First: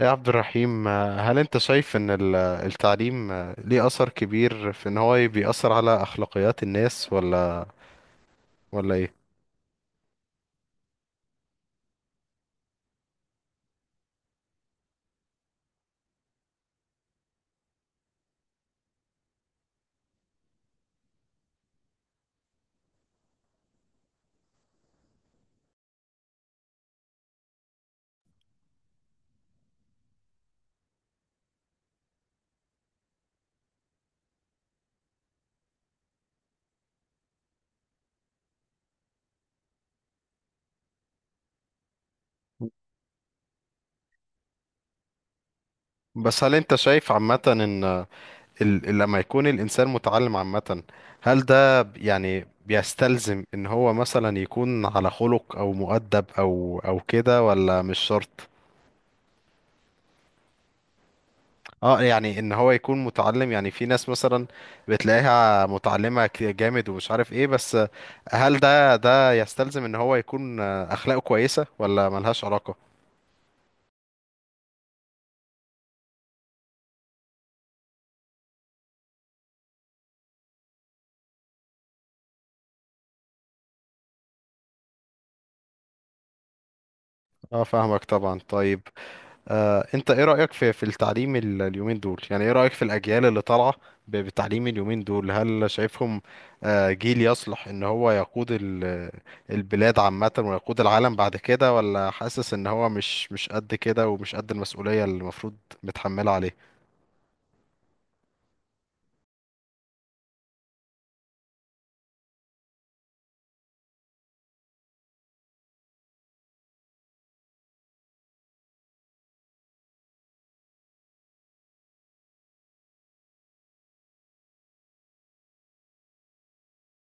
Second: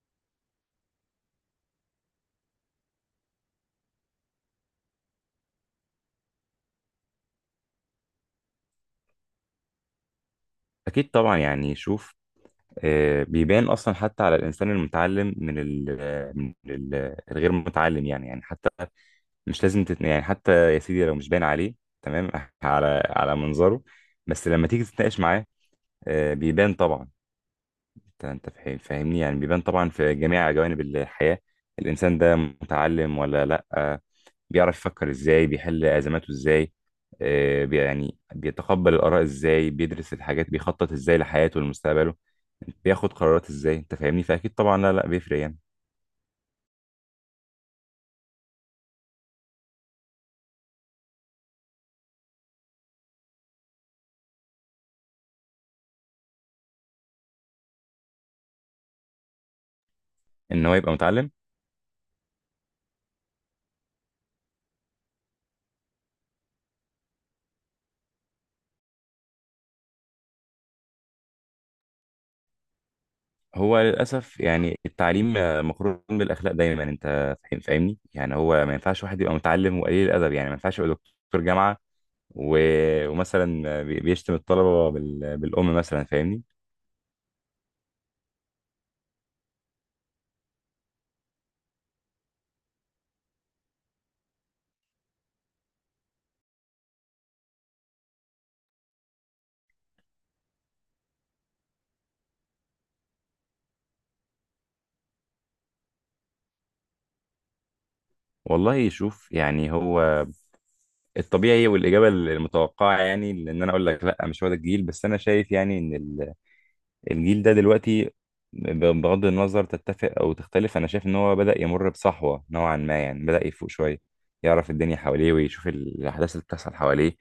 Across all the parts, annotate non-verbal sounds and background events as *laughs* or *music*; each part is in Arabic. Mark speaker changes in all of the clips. Speaker 1: يا عبد الرحيم هل انت شايف ان التعليم ليه اثر كبير في ان هو بيأثر على اخلاقيات الناس ولا ايه؟
Speaker 2: أكيد طبعا. شوف. بيبان أصلا حتى على الإنسان المتعلم من ال الغير متعلم، يعني حتى مش لازم تت... يعني حتى يا سيدي لو مش باين عليه تمام *laughs* على منظره، بس لما تيجي تتناقش معاه بيبان طبعا. انت فاهمني، يعني بيبان طبعا في جميع جوانب الحياة. الانسان ده متعلم ولا لا، بيعرف يفكر ازاي، بيحل ازماته ازاي، يعني بيتقبل الاراء ازاي، بيدرس الحاجات، بيخطط ازاي لحياته ولمستقبله، بياخد قرارات ازاي. انت فاهمني، فاكيد طبعا، لا لا بيفرق يعني
Speaker 1: بس هل انت شايف عامة ان لما يكون الانسان متعلم عامة، هل ده يعني بيستلزم ان هو مثلا يكون على خلق او مؤدب او كده، ولا مش شرط؟
Speaker 2: ان هو يبقى متعلم.
Speaker 1: اه يعني ان هو يكون متعلم، يعني في ناس مثلا بتلاقيها متعلمة جامد ومش عارف ايه، بس هل ده يستلزم ان هو يكون اخلاقه كويسة ولا ملهاش علاقة؟
Speaker 2: هو للاسف يعني التعليم مقرون بالاخلاق دايما. انت فاهمني، يعني هو ما ينفعش واحد يبقى متعلم وقليل الادب. يعني ما ينفعش يبقى دكتور جامعة ومثلا بيشتم الطلبة بالأم مثلا، فاهمني.
Speaker 1: اه فاهمك طبعا. طيب انت ايه رأيك في التعليم اليومين دول؟ يعني ايه رأيك في الأجيال اللي طالعة بتعليم اليومين دول؟ هل شايفهم جيل يصلح ان هو يقود البلاد عامة ويقود العالم بعد كده، ولا حاسس ان هو مش قد كده ومش قد المسؤولية اللي المفروض متحملة عليه؟
Speaker 2: والله يشوف يعني، هو الطبيعي والإجابة المتوقعة يعني إن أنا أقول لك لأ، مش هو ده الجيل، بس أنا شايف يعني إن الجيل ده دلوقتي، بغض النظر تتفق أو تختلف، أنا شايف إن هو بدأ يمر بصحوة نوعا ما. يعني بدأ يفوق شوية، يعرف الدنيا حواليه ويشوف الأحداث اللي بتحصل حواليه،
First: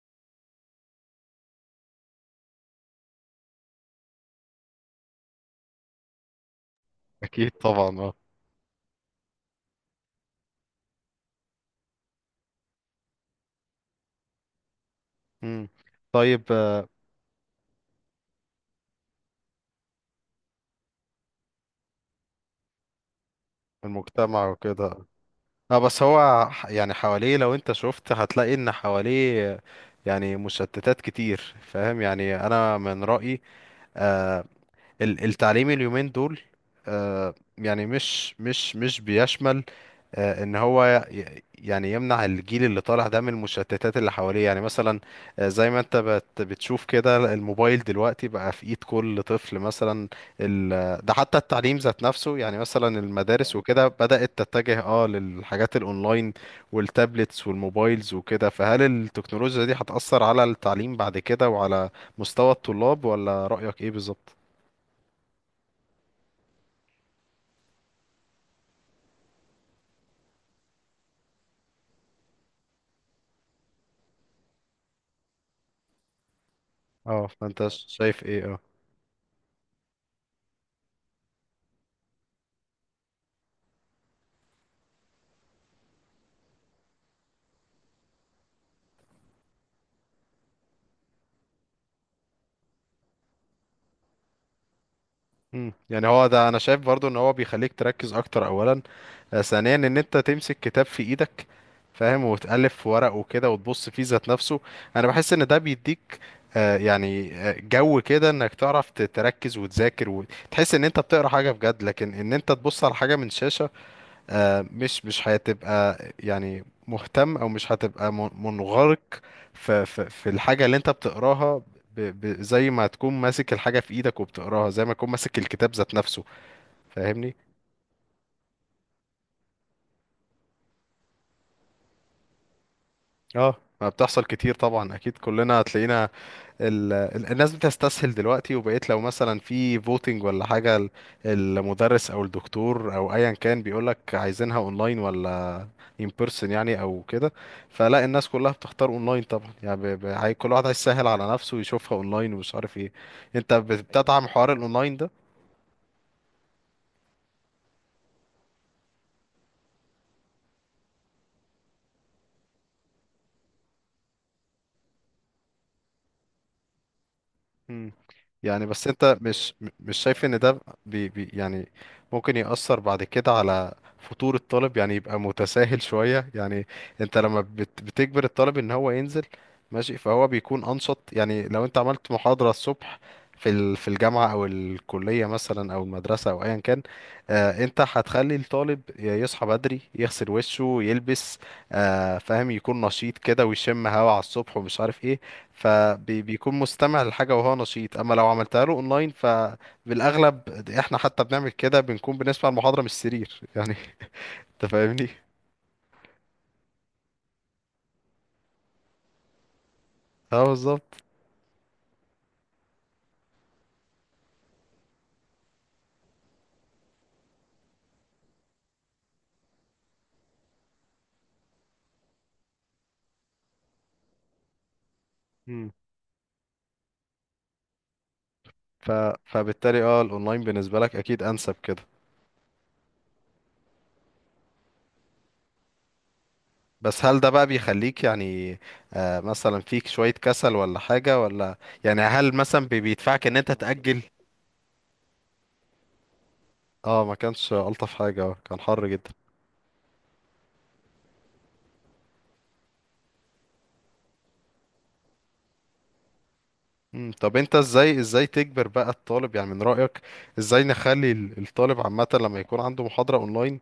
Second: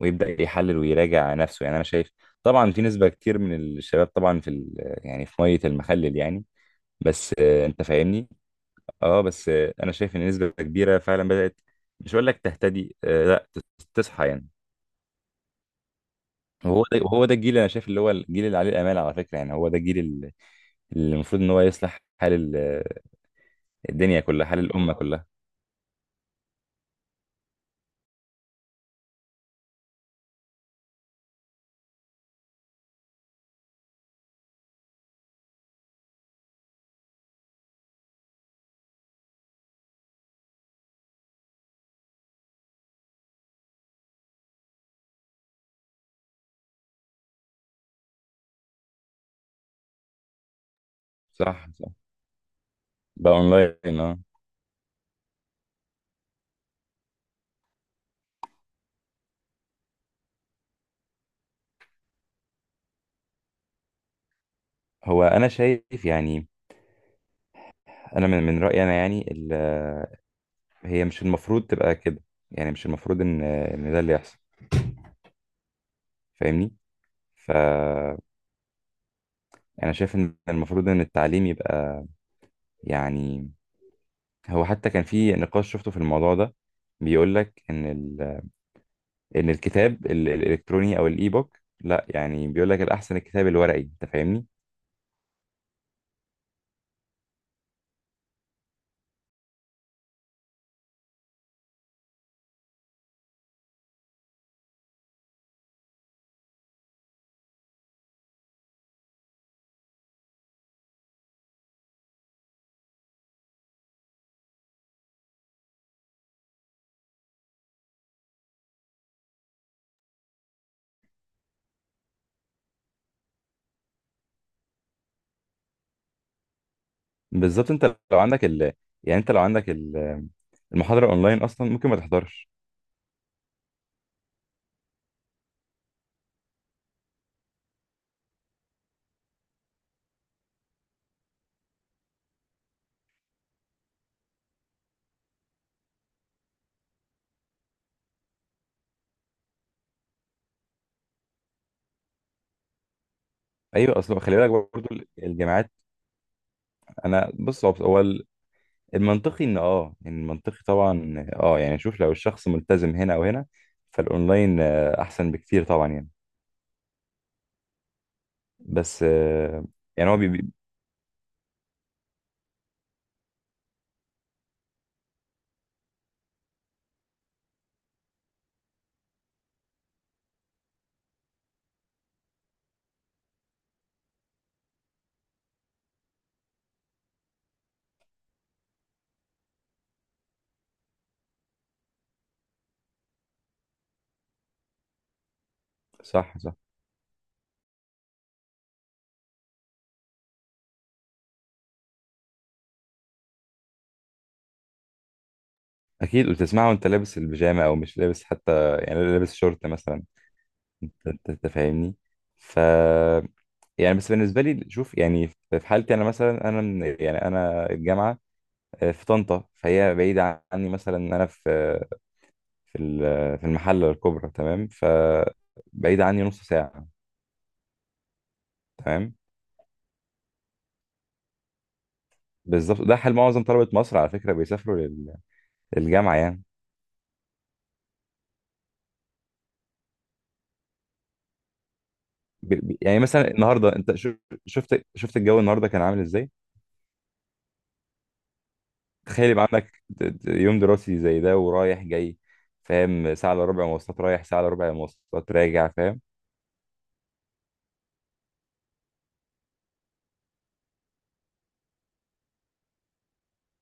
Speaker 2: ويبدأ يحلل ويراجع نفسه. يعني أنا شايف طبعا في نسبة كتير من الشباب طبعا في يعني في مية المخلل يعني، بس
Speaker 1: أكيد
Speaker 2: انت
Speaker 1: طبعا، اه.
Speaker 2: فاهمني. اه بس انا شايف ان نسبه كبيره فعلا بدات، مش هقول لك تهتدي، آه، لا تص- تصحى يعني.
Speaker 1: مم. طيب
Speaker 2: وهو ده الجيل اللي انا شايف، اللي هو الجيل اللي عليه الامال على فكره. يعني هو ده اللي المفروض ان هو يصلح الدنيا كلها،
Speaker 1: المجتمع
Speaker 2: حال الامه
Speaker 1: وكده.
Speaker 2: كلها.
Speaker 1: اه بس هو يعني حواليه، لو انت شفت هتلاقي ان حواليه يعني مشتتات كتير، فاهم؟ يعني انا من رأيي آه، التعليم اليومين دول يعني مش بيشمل ان هو يعني يمنع الجيل اللي طالع ده من المشتتات اللي حواليه، يعني مثلا زي ما انت بتشوف كده، الموبايل دلوقتي بقى في ايد كل طفل مثلا. ده حتى
Speaker 2: صح
Speaker 1: التعليم
Speaker 2: صح،
Speaker 1: ذات نفسه، يعني مثلا
Speaker 2: بقى
Speaker 1: المدارس وكده
Speaker 2: اونلاين اه.
Speaker 1: بدأت تتجه اه للحاجات الاونلاين والتابلتس والموبايلز وكده. فهل التكنولوجيا دي هتأثر على التعليم بعد كده وعلى مستوى الطلاب، ولا رأيك ايه بالظبط؟
Speaker 2: هو انا شايف يعني، انا من رايي انا، يعني هي مش المفروض تبقى كده. يعني مش المفروض ان ان ده اللي يحصل، فاهمني.
Speaker 1: اه فانت
Speaker 2: فانا
Speaker 1: شايف ايه؟ اه.
Speaker 2: شايف ان المفروض ان التعليم يبقى يعني، هو حتى كان في نقاش شفته في الموضوع ده، بيقول لك ان الكتاب الالكتروني او الاي بوك لا، يعني بيقول لك الاحسن الكتاب الورقي، انت فاهمني.
Speaker 1: مم. يعني هو ده انا شايف برضو، ان هو بيخليك تركز اكتر. اولا ثانيا ان انت تمسك كتاب في ايدك، فاهم؟ وتألف في ورق وكده وتبص فيه ذات نفسه. انا بحس ان ده بيديك يعني جو كده انك تعرف تركز وتذاكر وتحس ان انت بتقرا حاجة بجد. لكن ان انت تبص على حاجة من شاشة مش هتبقى يعني مهتم، او مش هتبقى منغرق في الحاجه اللي انت بتقراها، ب ب زي ما تكون ماسك الحاجه في ايدك وبتقراها، زي ما تكون ماسك الكتاب ذات نفسه. فاهمني؟
Speaker 2: بالظبط. انت لو عندك ال... يعني انت المحاضره اونلاين اصلا ممكن ما تحضرش.
Speaker 1: اه، ما بتحصل كتير طبعا، اكيد كلنا هتلاقينا. الناس بتستسهل دلوقتي، وبقيت لو مثلا في فوتنج ولا حاجة، المدرس او الدكتور او ايا كان بيقولك عايزينها اونلاين ولا ان بيرسون يعني او كده، فلا الناس كلها بتختار اونلاين طبعا. يعني كل واحد هيسهل على نفسه ويشوفها اونلاين ومش عارف ايه. انت
Speaker 2: ايوه اصلا
Speaker 1: بتدعم
Speaker 2: خلي بالك
Speaker 1: حوار
Speaker 2: برضه
Speaker 1: الاونلاين ده؟
Speaker 2: الجامعات. انا بص، المنطقي ان اه، إن المنطقي طبعا اه، يعني شوف لو الشخص ملتزم هنا او هنا فالاونلاين احسن بكتير طبعا يعني.
Speaker 1: مم. يعني بس
Speaker 2: بس
Speaker 1: انت مش م- مش
Speaker 2: يعني هو
Speaker 1: شايف
Speaker 2: بي...
Speaker 1: ان
Speaker 2: بي-
Speaker 1: ده بي يعني ممكن يأثر بعد كده على فطور الطالب، يعني يبقى متساهل شوية. يعني انت لما بتجبر الطالب ان هو ينزل، ماشي، فهو بيكون انشط. يعني لو انت عملت محاضرة الصبح في في الجامعة او الكلية مثلا او المدرسة او ايا كان، آه انت هتخلي الطالب يصحى بدري يغسل وشه يلبس، آه فاهم، يكون نشيط كده ويشم هوا على الصبح ومش عارف ايه،
Speaker 2: صح صح.
Speaker 1: فبيكون مستمع للحاجة وهو نشيط. اما لو عملتها له اونلاين، فبالاغلب احنا حتى بنعمل كده، بنكون بنسمع المحاضرة من السرير يعني. *laughs* انت فاهمني؟
Speaker 2: اكيد، وتسمعه وانت لابس البيجامه او مش لابس حتى، يعني لابس شورت مثلا.
Speaker 1: اه بالظبط.
Speaker 2: انت فاهمني. ف يعني بس بالنسبه لي شوف، يعني في حالتي انا مثلا، انا يعني انا الجامعه في طنطا، فهي بعيده عني. مثلا انا في في المحله الكبرى تمام،
Speaker 1: مم.
Speaker 2: بعيده عني نص ساعه
Speaker 1: ف...
Speaker 2: تمام.
Speaker 1: فبالتالي اه الاونلاين بالنسبة لك اكيد انسب كده.
Speaker 2: بالظبط، ده حال معظم طلبه مصر على فكره، بيسافروا للجامعه يعني.
Speaker 1: بس هل ده بقى بيخليك يعني آه مثلا فيك شوية كسل ولا حاجة؟ ولا يعني هل مثلا
Speaker 2: يعني مثلا
Speaker 1: بيدفعك ان انت
Speaker 2: النهارده انت
Speaker 1: تأجل؟
Speaker 2: شفت الجو النهارده كان عامل ازاي.
Speaker 1: اه، ما كانش الطف حاجة، كان حر جدا.
Speaker 2: تخيل يبقى عندك يوم دراسي زي ده ورايح جاي، فاهم، ساعة الا ربع مواصلات رايح، ساعة الا ربع مواصلات راجع، فاهم.
Speaker 1: مم، طب انت ازاي تجبر بقى الطالب، يعني من رأيك ازاي نخلي الطالب عامة لما يكون عنده محاضرة اونلاين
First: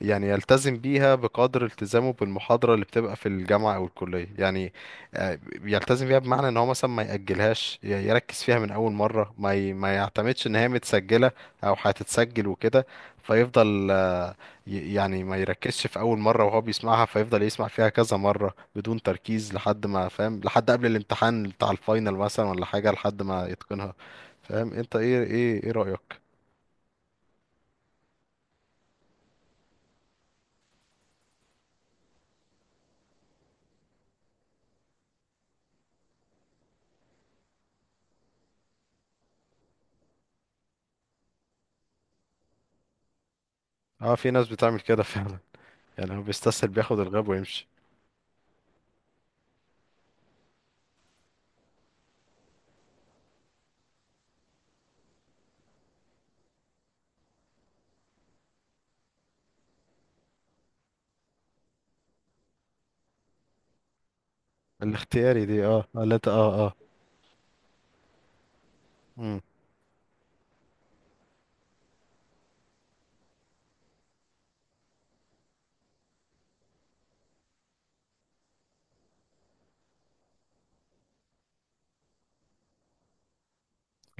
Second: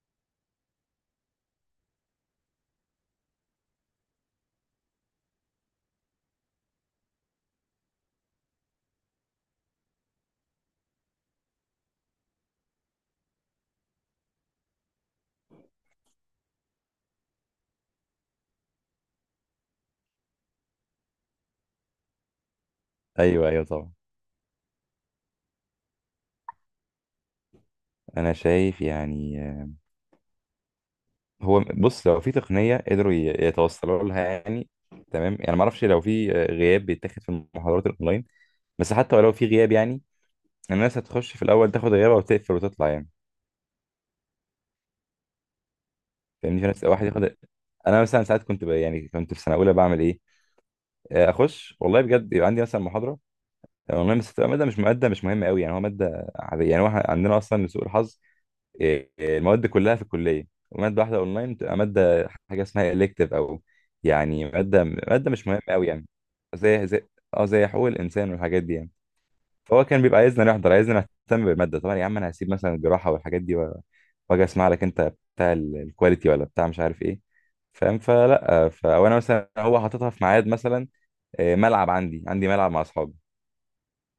Speaker 1: يعني يلتزم بيها بقدر التزامه بالمحاضرة اللي بتبقى في الجامعة او الكلية، يعني آه، يلتزم بيها بمعنى ان هو مثلا ما يأجلهاش، يركز فيها من اول مرة، ما يعتمدش ان هي متسجلة او هتتسجل وكده، فيفضل يعني ما يركزش في اول مره وهو بيسمعها، فيفضل يسمع فيها كذا مره بدون تركيز لحد ما فاهم، لحد قبل الامتحان بتاع الفاينل مثلا ولا حاجه، لحد ما
Speaker 2: ايوه ايوه طبعا.
Speaker 1: يتقنها، فاهم انت؟ ايه رايك؟
Speaker 2: انا شايف يعني هو بص، لو في تقنية قدروا يتوصلوا لها يعني تمام، يعني ما اعرفش لو في غياب بيتاخد في المحاضرات الاونلاين. بس حتى ولو في غياب يعني، الناس هتخش في الاول تاخد غيابها وتقفل وتطلع يعني.
Speaker 1: اه، في ناس بتعمل كده فعلا، يعني هو
Speaker 2: فاهمني، في
Speaker 1: بيستسهل
Speaker 2: ناس
Speaker 1: بياخد
Speaker 2: واحد
Speaker 1: الغاب
Speaker 2: ياخد،
Speaker 1: ويمشي.
Speaker 2: انا مثلا ساعات يعني كنت في سنة اولى بعمل ايه، اخش. والله بجد يبقى عندي مثلا محاضرة، والله بس تبقى مادة مش مهمة قوي يعني، هو مادة عادية. يعني هو إحنا عندنا أصلا لسوء الحظ إيه، إيه، المواد كلها في الكلية، ومادة واحدة أونلاين بتبقى مادة حاجة اسمها إلكتيف، أو يعني مادة
Speaker 1: الاختياري
Speaker 2: مش مهمة
Speaker 1: دي، اه
Speaker 2: قوي يعني.
Speaker 1: اللي انت اه.
Speaker 2: زي أه زي حقوق الإنسان والحاجات دي يعني.
Speaker 1: امم.
Speaker 2: فهو كان بيبقى عايزنا نحضر، عايزنا نهتم بالمادة. طبعا يا عم أنا هسيب مثلا الجراحة والحاجات دي، وأجي أسمع لك أنت بتاع الكواليتي ولا بتاع مش عارف إيه، فاهم. فلا، فأنا مثلا هو حاططها في ميعاد مثلا ملعب، عندي ملعب مع أصحابي.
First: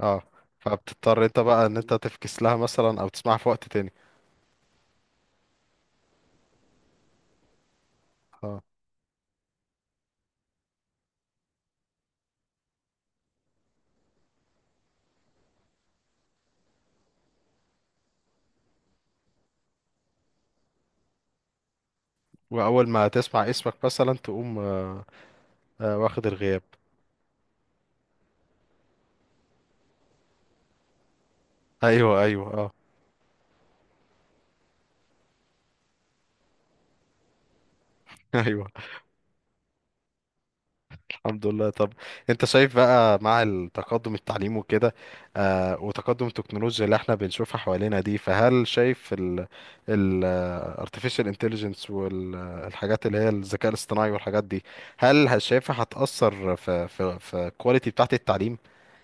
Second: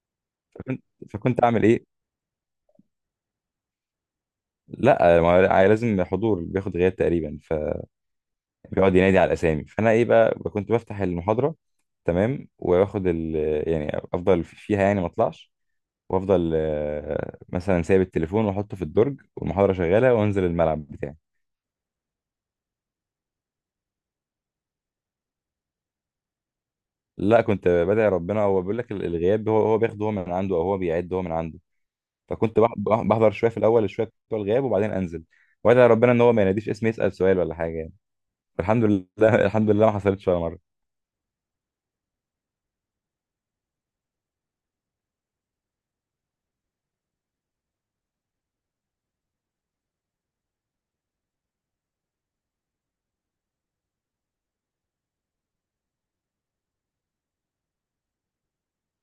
Speaker 1: اه،
Speaker 2: فكنت
Speaker 1: فبتضطر انت
Speaker 2: فكنت أعمل
Speaker 1: بقى ان
Speaker 2: إيه؟
Speaker 1: انت تفكس لها مثلا او تسمعها في وقت تاني.
Speaker 2: لا، ما هو لا، لازم حضور بياخد غياب تقريبا،
Speaker 1: اه،
Speaker 2: فبيقعد ينادي على الاسامي. فانا ايه بقى، كنت بفتح المحاضره تمام واخد ال يعني افضل فيها يعني ما اطلعش، وافضل مثلا سايب التليفون واحطه في الدرج والمحاضره شغاله، وانزل الملعب بتاعي.
Speaker 1: واول ما تسمع اسمك مثلا تقوم واخد الغياب.
Speaker 2: لا، كنت بدعي ربنا، هو بيقول لك الغياب هو بياخده هو من عنده، او هو بيعد هو من عنده.
Speaker 1: ايوه ايوه
Speaker 2: فكنت
Speaker 1: اه.
Speaker 2: بحضر شويه في الاول، شويه بتوع الغياب، وبعدين انزل وادعي ربنا ان هو ما يناديش اسمي، يسال سؤال ولا حاجه يعني.
Speaker 1: *laughs* ايوه.
Speaker 2: الحمد لله *laughs* الحمد لله ما حصلتش ولا مره.
Speaker 1: الحمد لله. طب انت شايف بقى مع التقدم التعليم وكده، آه وتقدم التكنولوجيا اللي احنا بنشوفها حوالينا دي، فهل شايف ال ال آه، artificial intelligence والحاجات اللي هي الذكاء الاصطناعي والحاجات دي، هل شايفها هتأثر في في الكواليتي بتاعت التعليم؟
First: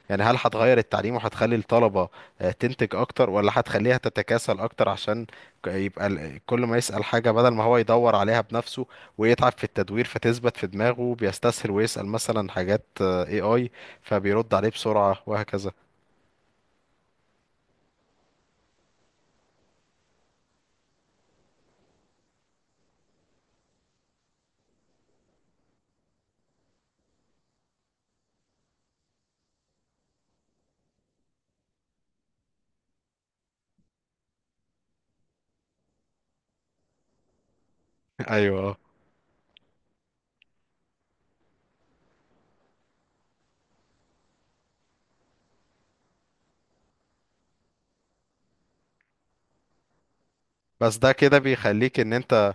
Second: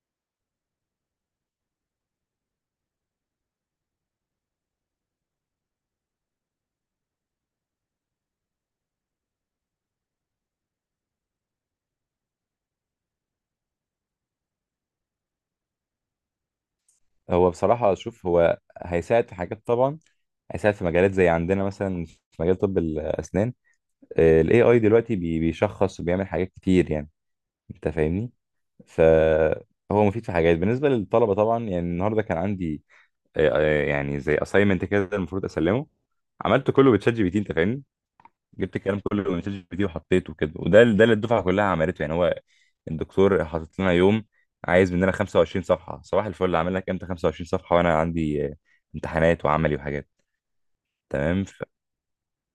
Speaker 1: يعني هل هتغير التعليم وهتخلي الطلبة تنتج أكتر، ولا هتخليها تتكاسل أكتر عشان يبقى كل ما يسأل حاجة بدل ما هو يدور عليها بنفسه ويتعب في التدوير فتثبت في دماغه، بيستسهل ويسأل مثلا حاجات AI، فبيرد عليه بسرعة وهكذا؟
Speaker 2: هو بصراحة شوف، هو هيساعد في حاجات طبعا. هيساعد في مجالات، زي عندنا مثلا في مجال طب الأسنان، ال AI دلوقتي بيشخص وبيعمل حاجات كتير يعني، أنت فاهمني. فهو مفيد في حاجات بالنسبة للطلبة طبعا. يعني النهاردة كان عندي يعني زي assignment كده المفروض أسلمه، عملته كله بتشات جي بي تي، أنت فاهمني.
Speaker 1: أيوه
Speaker 2: جبت
Speaker 1: آه.
Speaker 2: الكلام كله من شات جي بي تي وحطيته كده، وده ده اللي الدفعه كلها عملته يعني. هو الدكتور حاطط لنا يوم، عايز مننا 25 صفحه. صباح الفل، عامل لك امتى 25 صفحه وانا عندي امتحانات وعملي وحاجات
Speaker 1: بس ده كده
Speaker 2: تمام.
Speaker 1: بيخليك إن أنت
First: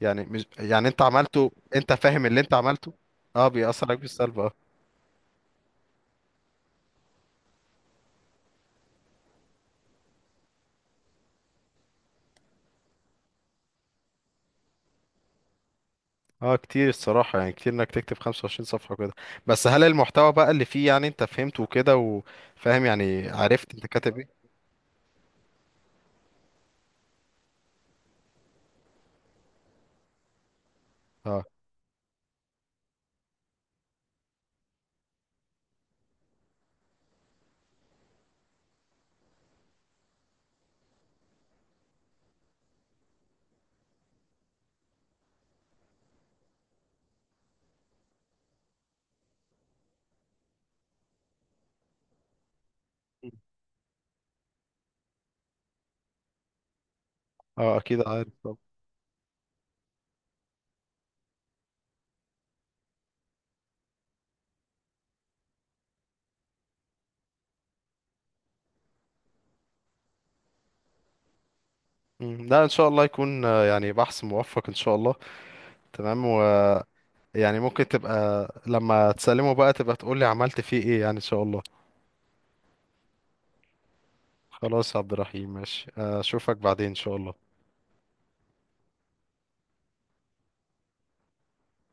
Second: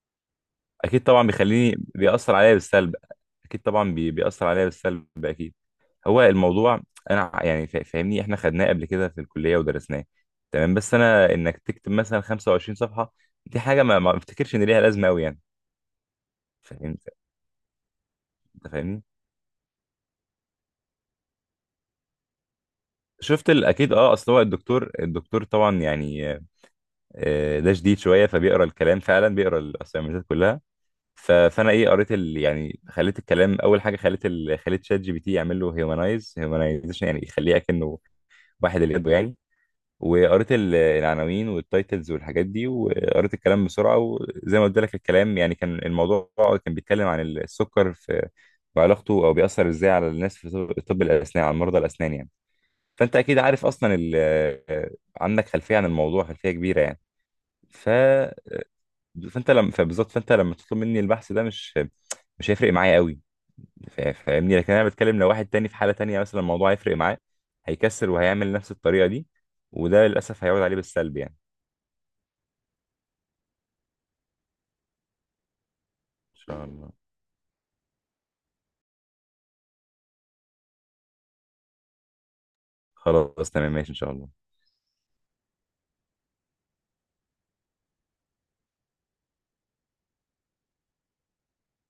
Speaker 1: يعني مش، يعني أنت
Speaker 2: اكيد طبعا
Speaker 1: عملته،
Speaker 2: بيخليني،
Speaker 1: أنت فاهم
Speaker 2: بيأثر
Speaker 1: اللي
Speaker 2: عليا
Speaker 1: أنت عملته؟
Speaker 2: بالسلب.
Speaker 1: أه
Speaker 2: اكيد
Speaker 1: بيأثر
Speaker 2: طبعا
Speaker 1: عليك بالسلب
Speaker 2: بيأثر
Speaker 1: أه.
Speaker 2: عليا بالسلب اكيد. هو الموضوع انا يعني فاهمني احنا خدناه قبل كده في الكليه ودرسناه تمام. بس انا انك تكتب مثلا 25 صفحه دي حاجه ما بفتكرش ان ليها لازمه قوي يعني،
Speaker 1: اه
Speaker 2: فاهم
Speaker 1: كتير
Speaker 2: انت
Speaker 1: الصراحة، يعني كتير انك تكتب 25 صفحة
Speaker 2: فاهمني.
Speaker 1: وكده. بس هل المحتوى بقى اللي فيه يعني انت فهمته وكده وفاهم، يعني عرفت انت
Speaker 2: اكيد اه،
Speaker 1: كاتب
Speaker 2: اصل هو
Speaker 1: ايه؟
Speaker 2: الدكتور طبعا يعني ده شديد شويه، فبيقرا الكلام فعلا، بيقرا الاسايمنتات كلها.
Speaker 1: اه
Speaker 2: فانا ايه، قريت ال، يعني خليت الكلام، اول حاجه خليت شات جي بي تي يعمل له هيومنايز هيومنايزيشن، يعني يخليه اكنه واحد اللي يده يعني. وقريت العناوين والتايتلز والحاجات دي، وقريت الكلام بسرعه، وزي ما قلت لك الكلام يعني، كان الموضوع كان بيتكلم عن السكر في وعلاقته او بيأثر ازاي على الناس في طب الاسنان، على مرضى الاسنان يعني. فانت اكيد عارف اصلا عندك خلفيه عن الموضوع، خلفيه كبيره يعني.
Speaker 1: اه
Speaker 2: ف
Speaker 1: اكيد عارف.
Speaker 2: آه،
Speaker 1: طب
Speaker 2: فانت لما فبالظبط، فانت لما تطلب مني البحث ده مش، مش هيفرق معايا قوي. فاهمني، لكن انا بتكلم لو واحد تاني في حاله تانيه مثلا، الموضوع هيفرق معاه، هيكسر وهيعمل نفس الطريقه دي، وده للاسف هيعود عليه بالسلب يعني.
Speaker 1: مم. لا ان شاء الله يكون يعني بحث موفق ان شاء الله. تمام،
Speaker 2: ان شاء الله،
Speaker 1: ويعني ممكن تبقى لما تسلمه بقى تبقى تقول لي عملت فيه ايه، يعني ان شاء الله.
Speaker 2: خلاص تمام ماشي ان شاء الله.
Speaker 1: خلاص يا عبد الرحيم، ماشي اشوفك بعدين ان شاء الله.